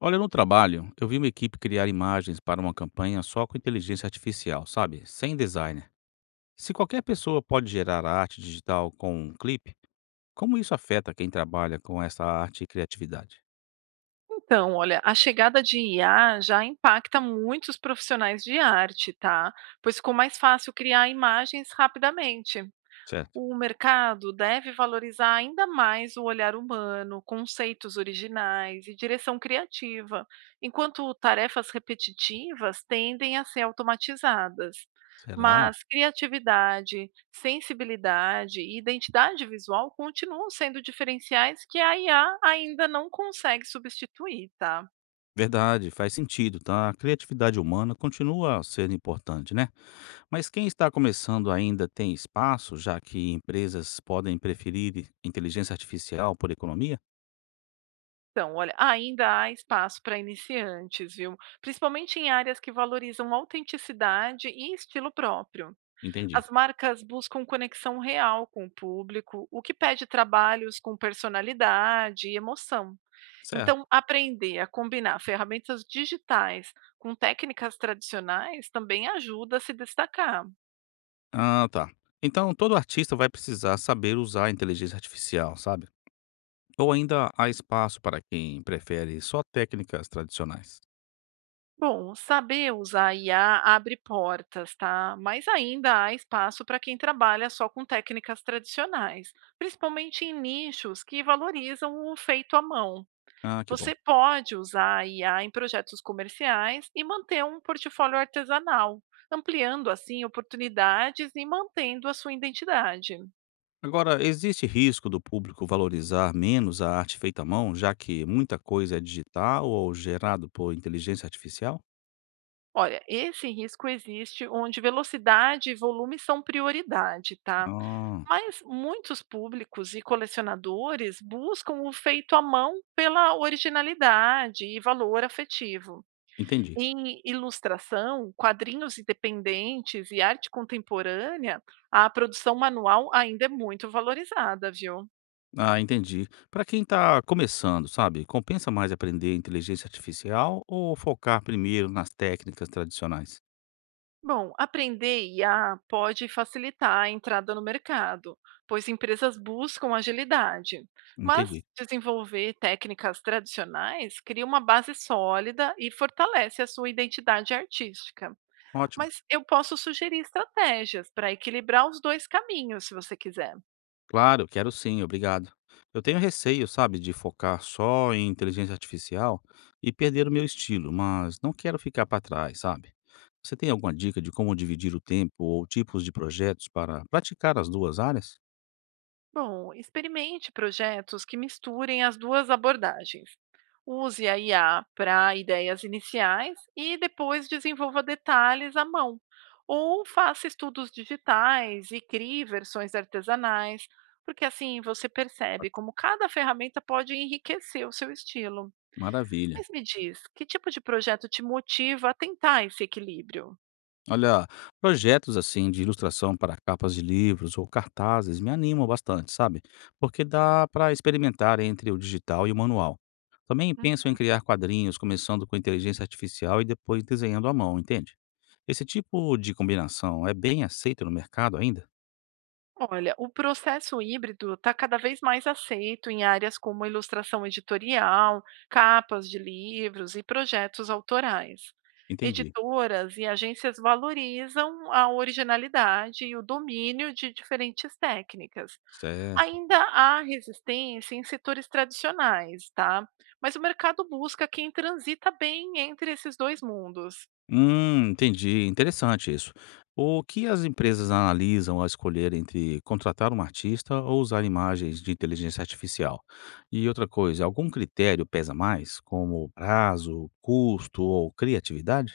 Olha, no trabalho, eu vi uma equipe criar imagens para uma campanha só com inteligência artificial, sabe? Sem designer. Se qualquer pessoa pode gerar arte digital com um clipe, como isso afeta quem trabalha com essa arte e criatividade? Então, olha, a chegada de IA já impacta muitos profissionais de arte, tá? Pois ficou mais fácil criar imagens rapidamente. Certo. O mercado deve valorizar ainda mais o olhar humano, conceitos originais e direção criativa, enquanto tarefas repetitivas tendem a ser automatizadas. Será? Mas criatividade, sensibilidade e identidade visual continuam sendo diferenciais que a IA ainda não consegue substituir, tá? Verdade, faz sentido, tá? A criatividade humana continua sendo importante, né? Mas quem está começando ainda tem espaço, já que empresas podem preferir inteligência artificial por economia? Então, olha, ainda há espaço para iniciantes, viu? Principalmente em áreas que valorizam autenticidade e estilo próprio. Entendi. As marcas buscam conexão real com o público, o que pede trabalhos com personalidade e emoção. Certo. Então, aprender a combinar ferramentas digitais com técnicas tradicionais também ajuda a se destacar. Ah, tá. Então, todo artista vai precisar saber usar a inteligência artificial, sabe? Ou ainda há espaço para quem prefere só técnicas tradicionais. Bom, saber usar IA abre portas, tá? Mas ainda há espaço para quem trabalha só com técnicas tradicionais, principalmente em nichos que valorizam o feito à mão. Ah, que bom. Você pode usar a IA em projetos comerciais e manter um portfólio artesanal, ampliando assim oportunidades e mantendo a sua identidade. Agora, existe risco do público valorizar menos a arte feita à mão, já que muita coisa é digital ou gerado por inteligência artificial? Olha, esse risco existe onde velocidade e volume são prioridade, tá? Ah, Mas muitos públicos e colecionadores buscam o feito à mão pela originalidade e valor afetivo. entendi. Em ilustração, quadrinhos independentes e arte contemporânea, a produção manual ainda é muito valorizada, viu? Ah, entendi. Para quem está começando, sabe, compensa mais aprender inteligência artificial ou focar primeiro nas técnicas tradicionais? Bom, aprender IA pode facilitar a entrada no mercado, pois empresas buscam agilidade. Mas Entendi. desenvolver técnicas tradicionais cria uma base sólida e fortalece a sua identidade artística. Ótimo. Mas eu posso sugerir estratégias para equilibrar os dois caminhos, se você quiser. Claro, quero sim, obrigado. Eu tenho receio, sabe, de focar só em inteligência artificial e perder o meu estilo, mas não quero ficar para trás, sabe? Você tem alguma dica de como dividir o tempo ou tipos de projetos para praticar as duas áreas? Bom, experimente projetos que misturem as duas abordagens. Use a IA para ideias iniciais e depois desenvolva detalhes à mão. Ou faça estudos digitais e crie versões artesanais, porque assim você percebe como cada ferramenta pode enriquecer o seu estilo. Maravilha. Mas me diz, que tipo de projeto te motiva a tentar esse equilíbrio? Olha, projetos assim de ilustração para capas de livros ou cartazes me animam bastante, sabe? Porque dá para experimentar entre o digital e o manual. Também penso em criar quadrinhos, começando com inteligência artificial e depois desenhando à mão, entende? Esse tipo de combinação é bem aceito no mercado ainda? Olha, o processo híbrido está cada vez mais aceito em áreas como ilustração editorial, capas de livros e projetos autorais. Entendi. Editoras e agências valorizam a originalidade e o domínio de diferentes técnicas. Certo. Ainda há resistência em setores tradicionais, tá? Mas o mercado busca quem transita bem entre esses dois mundos. Entendi. Interessante isso. O que as empresas analisam ao escolher entre contratar um artista ou usar imagens de inteligência artificial? E outra coisa, algum critério pesa mais, como prazo, custo ou criatividade?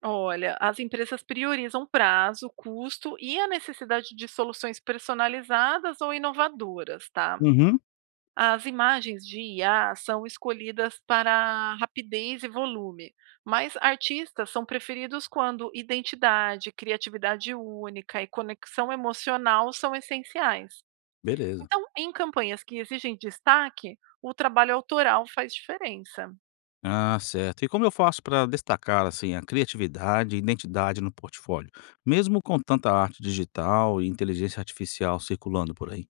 Olha, as empresas priorizam prazo, custo e a necessidade de soluções personalizadas ou inovadoras, tá? Uhum, As imagens de IA são escolhidas para rapidez e volume, mas artistas são preferidos quando identidade, criatividade única e conexão emocional são essenciais. beleza. Então, em campanhas que exigem destaque, o trabalho autoral faz diferença. Ah, certo. E como eu faço para destacar assim a criatividade e identidade no portfólio, mesmo com tanta arte digital e inteligência artificial circulando por aí?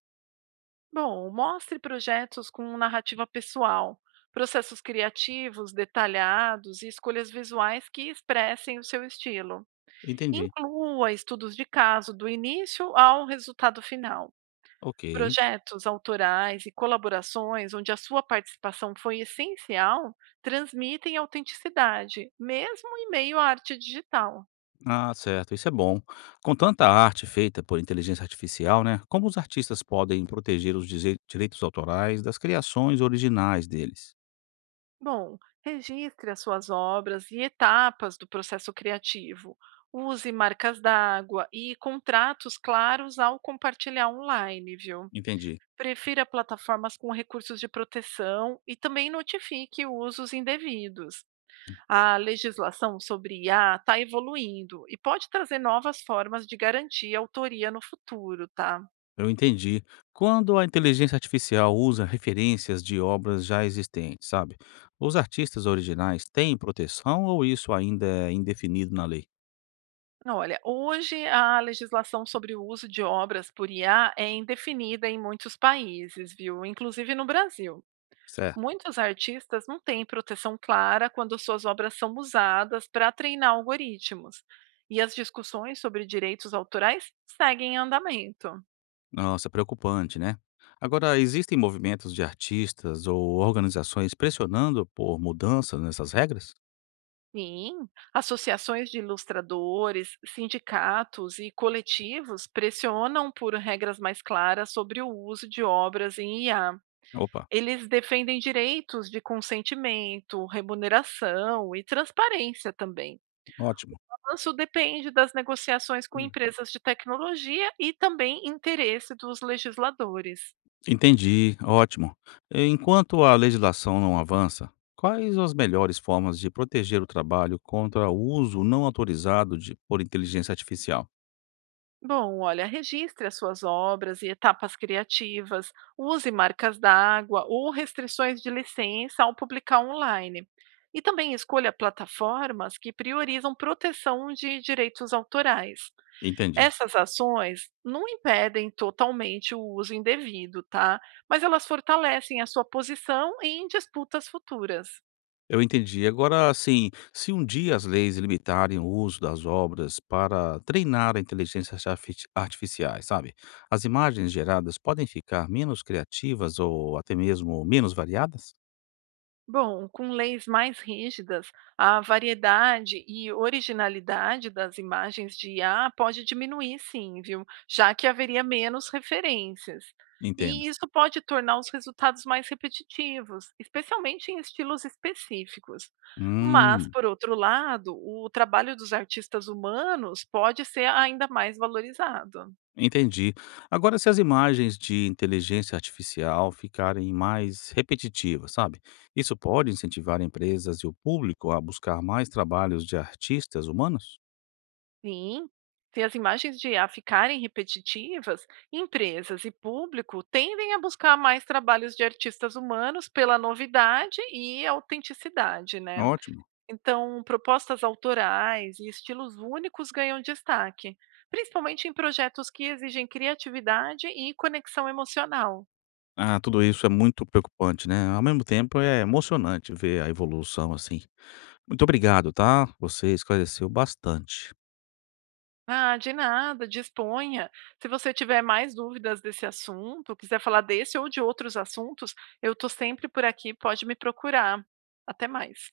Bom, mostre projetos com narrativa pessoal, processos criativos detalhados e escolhas visuais que expressem o seu estilo. Entendi. Inclua estudos de caso do início ao resultado final. Ok. Projetos autorais e colaborações onde a sua participação foi essencial transmitem autenticidade, mesmo em meio à arte digital. Ah, certo, isso é bom. Com tanta arte feita por inteligência artificial, né? Como os artistas podem proteger os direitos autorais das criações originais deles? Bom, registre as suas obras e etapas do processo criativo. Use marcas d'água e contratos claros ao compartilhar online, viu? Entendi. Prefira plataformas com recursos de proteção e também notifique usos indevidos. A legislação sobre IA está evoluindo e pode trazer novas formas de garantir a autoria no futuro, tá? Eu entendi. Quando a inteligência artificial usa referências de obras já existentes, sabe? Os artistas originais têm proteção ou isso ainda é indefinido na lei? Não, olha, hoje a legislação sobre o uso de obras por IA é indefinida em muitos países, viu? Inclusive no Brasil. Certo. Muitos artistas não têm proteção clara quando suas obras são usadas para treinar algoritmos. E as discussões sobre direitos autorais seguem em andamento. Nossa, preocupante, né? Agora, existem movimentos de artistas ou organizações pressionando por mudanças nessas regras? Sim, associações de ilustradores, sindicatos e coletivos pressionam por regras mais claras sobre o uso de obras em IA. Opa, Eles defendem direitos de consentimento, remuneração e transparência também. ótimo. O avanço depende das negociações com Hum. empresas de tecnologia e também interesse dos legisladores. Entendi, ótimo. E enquanto a legislação não avança, quais as melhores formas de proteger o trabalho contra o uso não autorizado de, por inteligência artificial? Bom, olha, registre as suas obras e etapas criativas, use marcas d'água ou restrições de licença ao publicar online. E também escolha plataformas que priorizam proteção de direitos autorais. Entendi. Essas ações não impedem totalmente o uso indevido, tá? Mas elas fortalecem a sua posição em disputas futuras. Eu entendi. Agora, assim, se um dia as leis limitarem o uso das obras para treinar a inteligência artificiais, sabe? As imagens geradas podem ficar menos criativas ou até mesmo menos variadas? Bom, com leis mais rígidas, a variedade e originalidade das imagens de IA pode diminuir, sim, viu? Já que haveria menos referências. Entendo. E isso pode tornar os resultados mais repetitivos, especialmente em estilos específicos. Mas, Hum, por outro lado, o trabalho dos artistas humanos pode ser ainda mais valorizado. Entendi. Agora, se as imagens de inteligência artificial ficarem mais repetitivas, sabe? Isso pode incentivar empresas e o público a buscar mais trabalhos de artistas humanos? Sim, se as imagens de IA ficarem repetitivas, empresas e público tendem a buscar mais trabalhos de artistas humanos pela novidade e autenticidade, né? Ótimo. Então, propostas autorais e estilos únicos ganham destaque, principalmente em projetos que exigem criatividade e conexão emocional. Ah, tudo isso é muito preocupante, né? Ao mesmo tempo, é emocionante ver a evolução assim. Muito obrigado, tá? Você esclareceu bastante. Ah, de nada, disponha. Se você tiver mais dúvidas desse assunto, quiser falar desse ou de outros assuntos, eu estou sempre por aqui, pode me procurar. Até mais.